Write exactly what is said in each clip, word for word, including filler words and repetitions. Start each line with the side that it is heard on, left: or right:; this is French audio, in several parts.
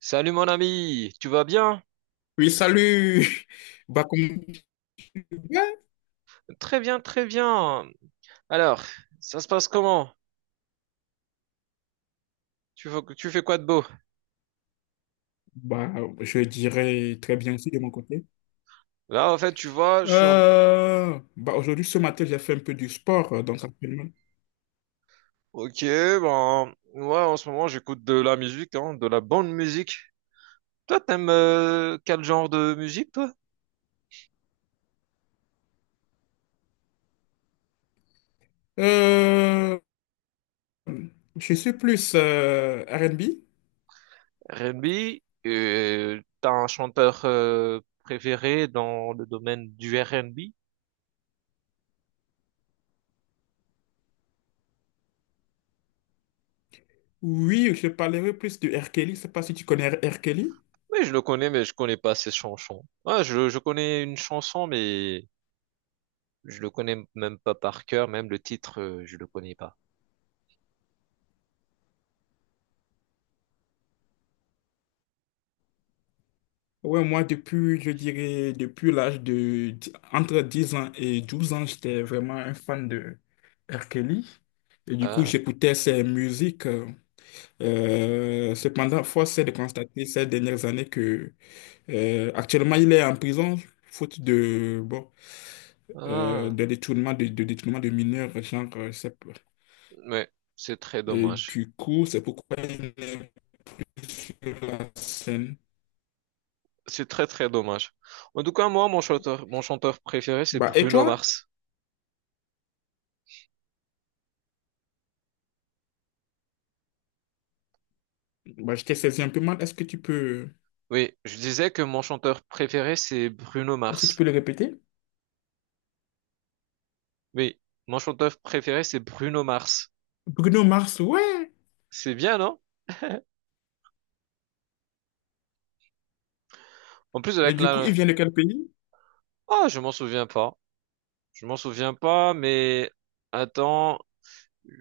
right: Salut mon ami, tu vas bien?
left: Oui, salut! Bah, comment tu vas?
right: Très bien, très bien. Alors, ça se passe comment? Tu fais, tu fais quoi de beau?
left: Bah, je dirais très bien aussi de mon côté.
right: Là, en fait, tu vois, je suis en...
left: Euh, bah, aujourd'hui, ce matin, j'ai fait un peu du sport, euh, donc actuellement.
right: Ok, ben, ouais, en ce moment, j'écoute de la musique, hein, de la bonne musique. Toi, t'aimes euh, quel genre de musique, toi?
left: Euh, je suis plus euh, R N B.
right: R and B? Euh, T'as un chanteur euh, préféré dans le domaine du R and B?
left: Oui, je parlerai plus de R. Kelly. Je sais pas si tu connais R. Kelly.
right: Oui, je le connais, mais je connais pas ses chansons. Ouais, je, je connais une chanson, mais je le connais même pas par cœur, même le titre, euh, je le connais pas.
left: Ouais, moi, depuis, je dirais, depuis l'âge de dix- entre dix ans et douze ans, j'étais vraiment un fan de R. Kelly. Et du coup,
right: Ah,
left: j'écoutais ses musiques. Euh, Euh, cependant, force est de constater ces dernières années que euh, actuellement il est en prison faute de bon, euh,
right: ah,
left: de détournement de, de détournement de mineurs, genre euh, c'est-
right: mais c'est très
left: et
right: dommage.
left: du coup c'est pourquoi il est plus sur la scène.
right: C'est très très dommage. En tout cas, moi, mon chanteur, mon chanteur préféré, c'est
left: Bah et
right: Bruno
left: toi,
right: Mars.
left: bah, je t'ai saisi un peu mal. Est-ce que tu peux
right: Oui, je disais que mon chanteur préféré, c'est Bruno
left: est-ce que tu peux
right: Mars.
left: le répéter?
right: Oui, mon chanteur préféré, c'est Bruno Mars.
left: Bruno Mars, ouais.
right: C'est bien, non? En plus
left: Et
right: avec
left: du coup il
right: la...
left: vient de quel pays?
right: Ah, je m'en souviens pas. Je m'en souviens pas, mais attends,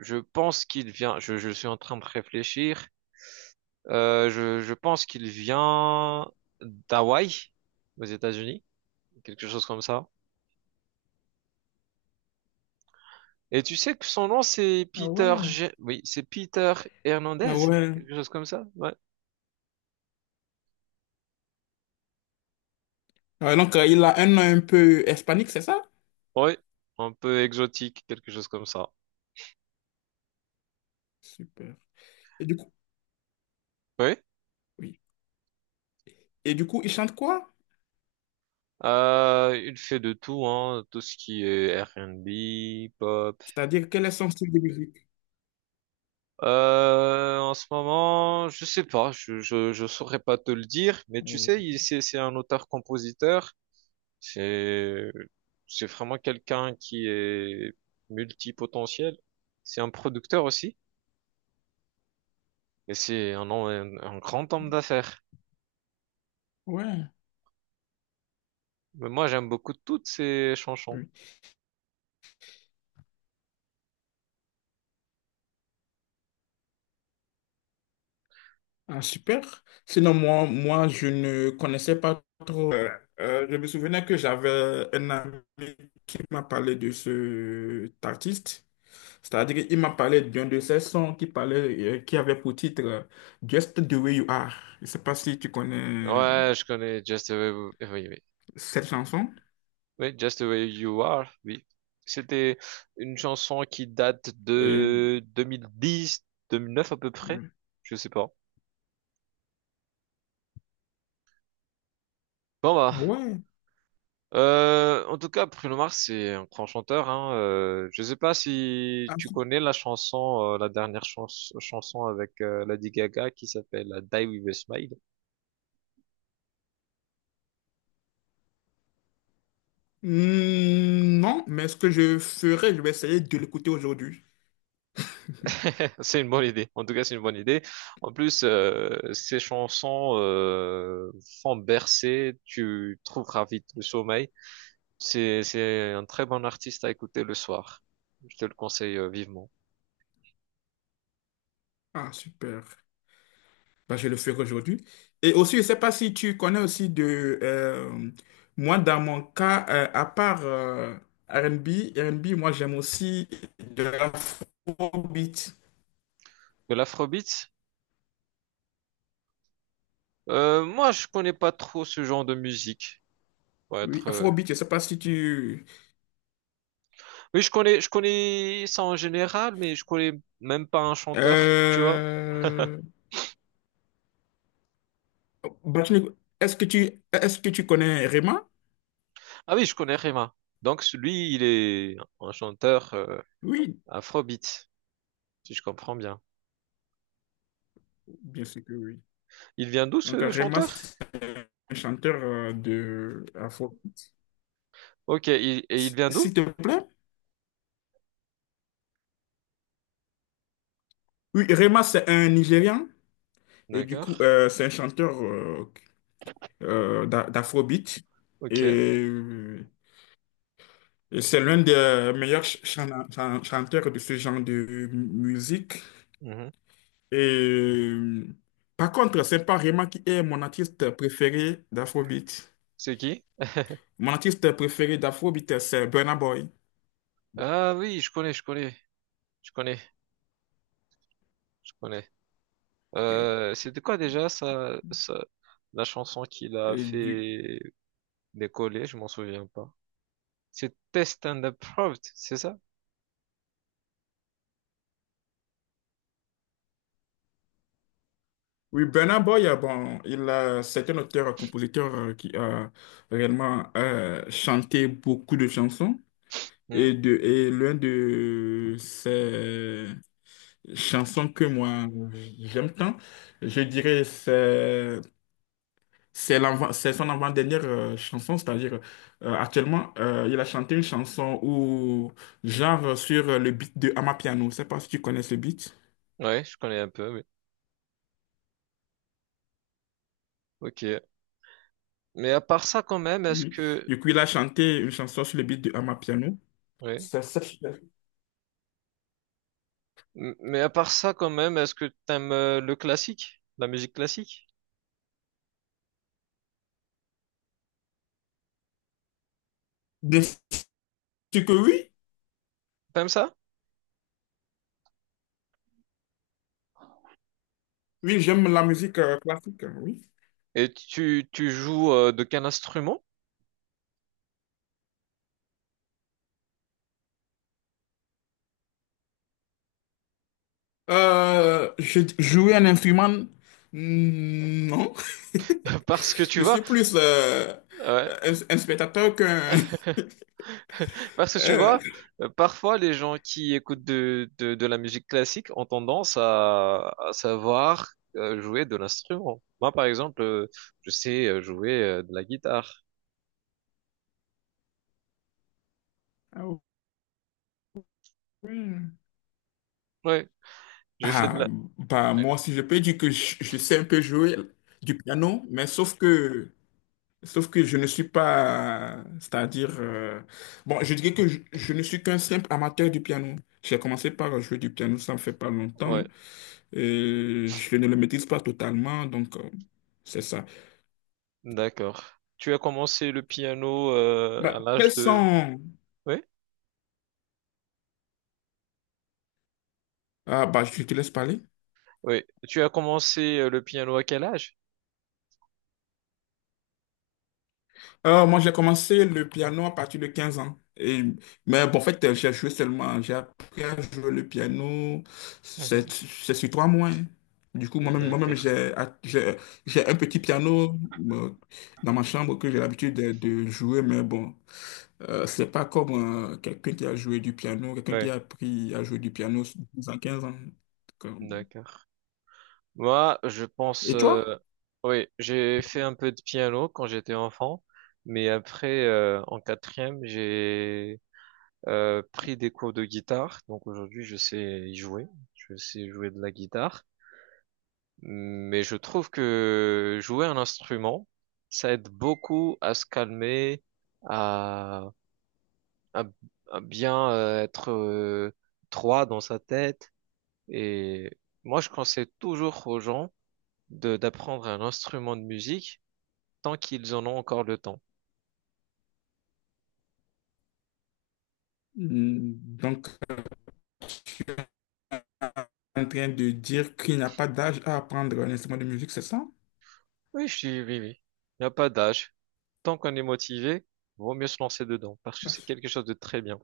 right: je pense qu'il vient. Je, je suis en train de réfléchir. Euh, je, je pense qu'il vient d'Hawaï, aux États-Unis, quelque chose comme ça. Et tu sais que son nom, c'est
left: Ah
right: Peter,
left: ouais.
right: Ge- oui, c'est Peter Hernandez,
left: Ah ouais.
right: quelque chose comme ça. Ouais.
left: Ah, donc euh, il a un nom un peu hispanique, c'est ça?
right: Oui, un peu exotique, quelque chose comme ça.
left: Super. Et du coup,
right: Oui.
left: oui. Et du coup, il chante quoi?
right: Euh, il fait de tout, hein, tout ce qui est R and B, pop.
left: C'est-à-dire, quel est son style de musique?
right: Euh, en ce moment, je sais pas, je, je, je saurais pas te le dire, mais tu
left: Euh,
right: sais, il- c'est, c'est un auteur-compositeur. C'est, c'est vraiment quelqu'un qui est multipotentiel. C'est un producteur aussi. Et c'est un, un, un grand homme d'affaires.
left: Ouais,
right: Mais moi, j'aime beaucoup toutes ses chansons.
left: oui. Ah, super. Sinon, moi, moi, je ne connaissais pas trop. Euh, euh, je me souvenais que j'avais un ami qui m'a parlé de cet artiste. C'est-à-dire, il m'a parlé d'un de ses sons qui parlait, euh, qui avait pour titre euh, Just the Way You Are. Je ne sais pas si tu connais
right: Ouais, je connais Just the Way, We- oui, oui.
left: cette chanson.
right: Oui, Just the Way You Are, oui. C'était une chanson qui date
left: Et,
right: de deux mille dix, deux mille neuf à peu près.
left: ouais.
right: Je sais pas. Bon, bah.
left: Ah, ouais.
right: Euh, en tout cas, Bruno Mars, c'est un grand chanteur. Hein. Euh, je sais pas si tu connais la chanson, euh, la dernière chans- chanson avec euh, Lady Gaga qui s'appelle euh, Die With a Smile.
left: Hmm, non, mais ce que je ferai, je vais essayer de l'écouter aujourd'hui.
right: C'est une bonne idée. En tout cas, c'est une bonne idée. En plus, euh, ces chansons euh, font bercer. Tu trouveras vite le sommeil. C'est c'est un très bon artiste à écouter le soir. Je te le conseille euh, vivement.
left: Ah, super. Bah, je le ferai aujourd'hui. Et aussi, je ne sais pas si tu connais aussi de... euh, moi, dans mon cas, euh, à part euh, R et B, R et B, moi, j'aime aussi de l'afrobeat.
right: De l'afrobeat, euh, moi, je connais pas trop ce genre de musique. Pour
left: Oui,
right: être. euh,
left: afrobeat, je ne sais pas si tu...
right: Oui, je connais, je connais ça en général, mais je connais même pas un chanteur, tu vois.
left: Euh, bah, tu- est-ce que tu, est-ce que tu connais Rema?
right: Ah oui, je connais Rema. Donc lui, il est un chanteur euh,
left: Oui,
right: afrobeat, si je comprends bien.
left: bien sûr que oui.
right: Il vient d'où
left: Donc,
right: ce
left: Rema,
right: chanteur?
left: c'est un chanteur euh, de Afro.
right: Ok, il- et il
left: S-
right: vient
left: S'il
right: d'où?
left: te plaît. Oui, Rema, c'est un Nigérian. Et du coup,
right: D'accord.
left: euh, c'est un chanteur euh, euh, d'a- d'Afrobeat.
right: Ok.
left: Et, euh, et c'est l'un des meilleurs ch- chan- chan- chanteurs de ce genre de mu- musique.
right: Mhm.
left: Et euh, par contre, c'est pas Rema qui est mon artiste préféré d'Afrobeat.
right: C'est qui?
left: Mon artiste préféré d'Afrobeat, c'est Burna Boy.
right: Ah oui, je connais, je connais, je connais, je connais. Euh, c'était quoi déjà ça, ça, la chanson qu'il a
left: Et du
right: fait décoller? Je m'en souviens pas. C'était Stand Up Proud, c'est ça?
left: Oui, Burna Boy, euh, bon, il, euh, c'est un auteur-compositeur euh, qui a réellement euh, chanté beaucoup de chansons.
right: Hmm?
left: Et, de, et l'un de ces chansons que moi j'aime tant, je dirais, c'est c'est l'avant- c'est son avant-dernière euh, chanson, c'est-à-dire euh, actuellement, euh, il a chanté une chanson où, genre sur le beat de Amapiano. Je ne sais pas si tu connais ce beat.
right: Ouais, je connais un peu, oui. Ok. Mais à part ça, quand même, est-ce
left: Oui.
right: que...
left: Du coup, il a chanté une chanson sur le beat de Amapiano.
right: Ouais.
left: C'est cette.
right: M- Mais à part ça, quand même, est-ce que t'aimes euh, le classique? La musique classique?
left: Bien sûr que oui.
right: T'aimes ça?
left: Oui, j'aime la musique euh, classique, euh, oui.
right: Et tu, tu joues euh, de quel instrument?
left: Euh, je- jouer un instrument, mm, non.
right: Parce que tu
left: Je
right: vois,
left: suis plus euh,
right: ouais,
left: euh, un, un spectateur qu'un...
right: parce que tu
left: euh,
right: vois, euh, parfois les gens qui écoutent de, de, de la musique classique ont tendance à, à savoir euh, jouer de l'instrument. Moi, par exemple, euh, je sais euh, jouer euh, de la guitare.
left: ah, ouais.
right: Ouais, j'ai fait de
left: Ah,
right: la...
left: bah,
right: Ouais.
left: moi aussi, je peux dire que je, je sais un peu jouer du piano, mais sauf que, sauf que je ne suis pas, c'est-à-dire, euh, bon, je dirais que je, je ne suis qu'un simple amateur du piano. J'ai commencé par jouer du piano, ça ne fait pas longtemps.
right: Ouais.
left: Euh, je ne le maîtrise pas totalement, donc euh, c'est ça.
right: D'accord. Tu as commencé le piano euh,
left: Bah,
right: à l'âge
left: quels
right: de...
left: sont...
right: Oui?
left: Ah, bah, je te laisse parler.
right: Oui. Tu as commencé euh, le piano à quel âge?
left: Euh, moi, j'ai commencé le piano à partir de quinze ans. Et, mais bon, en fait, euh, j'ai joué seulement, j'ai appris à jouer le piano, c'est
right: Mhm.
left: c'est sur trois mois. Hein. Du coup, moi-même, moi-même,
right: D'accord.
left: j'ai j'ai- j'ai un petit piano euh, dans ma chambre que j'ai l'habitude de, de jouer, mais bon, euh, c'est pas comme euh, quelqu'un qui a joué du piano, quelqu'un qui
right: Oui.
left: a appris à jouer du piano dans 15 ans. Donc, euh,
right: D'accord. Moi, je pense...
left: et
right: euh,
left: toi?
right: Oui, j'ai fait un peu de piano quand j'étais enfant, mais après, euh, en quatrième, j'ai euh, pris des cours de guitare. Donc aujourd'hui, je sais y jouer. Je sais jouer de la guitare. Mais je trouve que jouer un instrument, ça aide beaucoup à se calmer, à, à, à bien euh, être euh, droit dans sa tête. Et moi, je conseille toujours aux gens de d'apprendre un instrument de musique tant qu'ils en ont encore le temps.
left: Hmm, Donc, en train de dire qu'il n'y a pas d'âge à apprendre un instrument de musique, c'est ça?
right: Oui, je dis oui, oui. Il n'y a pas d'âge. Tant qu'on est motivé, vaut mieux se lancer dedans parce que
left: Ah,
right: c'est quelque chose de très bien.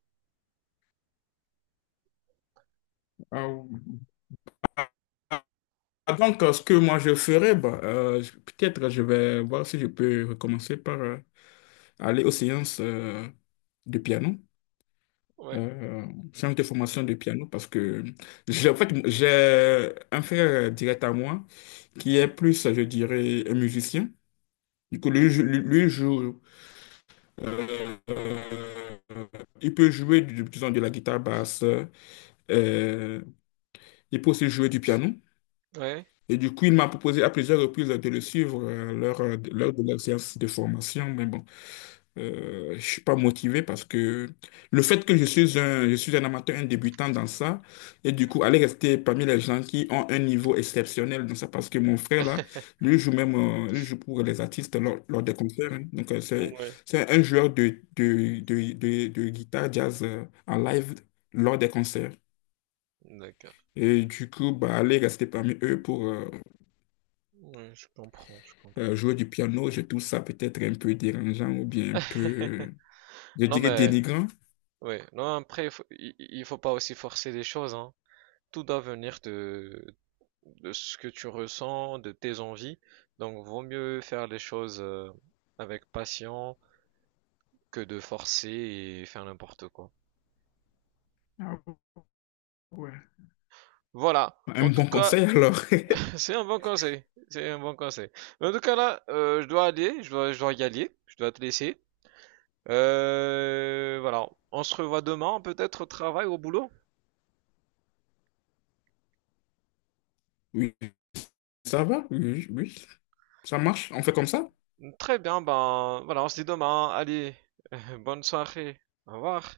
left: ah, donc, euh, ce que moi je ferais, bah, euh, je- peut-être je vais voir si je peux recommencer par euh, aller aux séances euh, de piano,
right: Ouais,
left: euh, séances de formation de piano, parce que j'ai en fait, j'ai un frère direct à moi qui est plus, je dirais, un musicien. Du coup, lui, jou- lui, lui joue, euh, euh, il peut jouer, du- disons, de la guitare basse, euh, il peut aussi jouer du piano.
right: ouais,
left: Et du coup, il m'a proposé à plusieurs reprises de le suivre euh, lors, euh, lors de leur séance de formation. Mais bon, euh, je ne suis pas motivé parce que le fait que je suis un, je suis un amateur, un débutant dans ça, et du coup, aller rester parmi les gens qui ont un niveau exceptionnel dans ça, parce que mon frère, là, lui joue même, euh, lui joue pour les artistes lors, lors des concerts. Hein. Donc, euh, c'est,
right: ouais.
left: c'est un joueur de, de, de, de, de guitare jazz euh, en live lors des concerts.
right: D'accord.
left: Et du coup, bah, aller rester parmi eux pour, euh,
right: Ouais, je comprends, je
left: Euh,
right: comprends.
left: jouer du piano, je trouve ça peut-être un peu dérangeant ou bien un peu, je
right: Non
left: dirais,
right: mais
left: dénigrant.
right: oui, non après il faut, il- il faut pas aussi forcer les choses hein. Tout doit venir de de ce que tu ressens, de tes envies. Donc vaut mieux faire les choses euh, avec patience que de forcer et faire n'importe quoi.
left: Ah ouais.
right: Voilà. En
left: Un
right: tout
left: bon
right: cas,
left: conseil alors.
right: c'est un bon conseil. C'est un bon conseil. Mais en tout cas là, euh, je dois aller, je dois je dois y aller, je dois te laisser. Euh, voilà. On se revoit demain peut-être au travail, au boulot.
left: Oui, ça va, oui, oui, ça marche, on fait comme ça.
right: Très bien, ben voilà, on se dit demain. Allez, bonne soirée. Au revoir.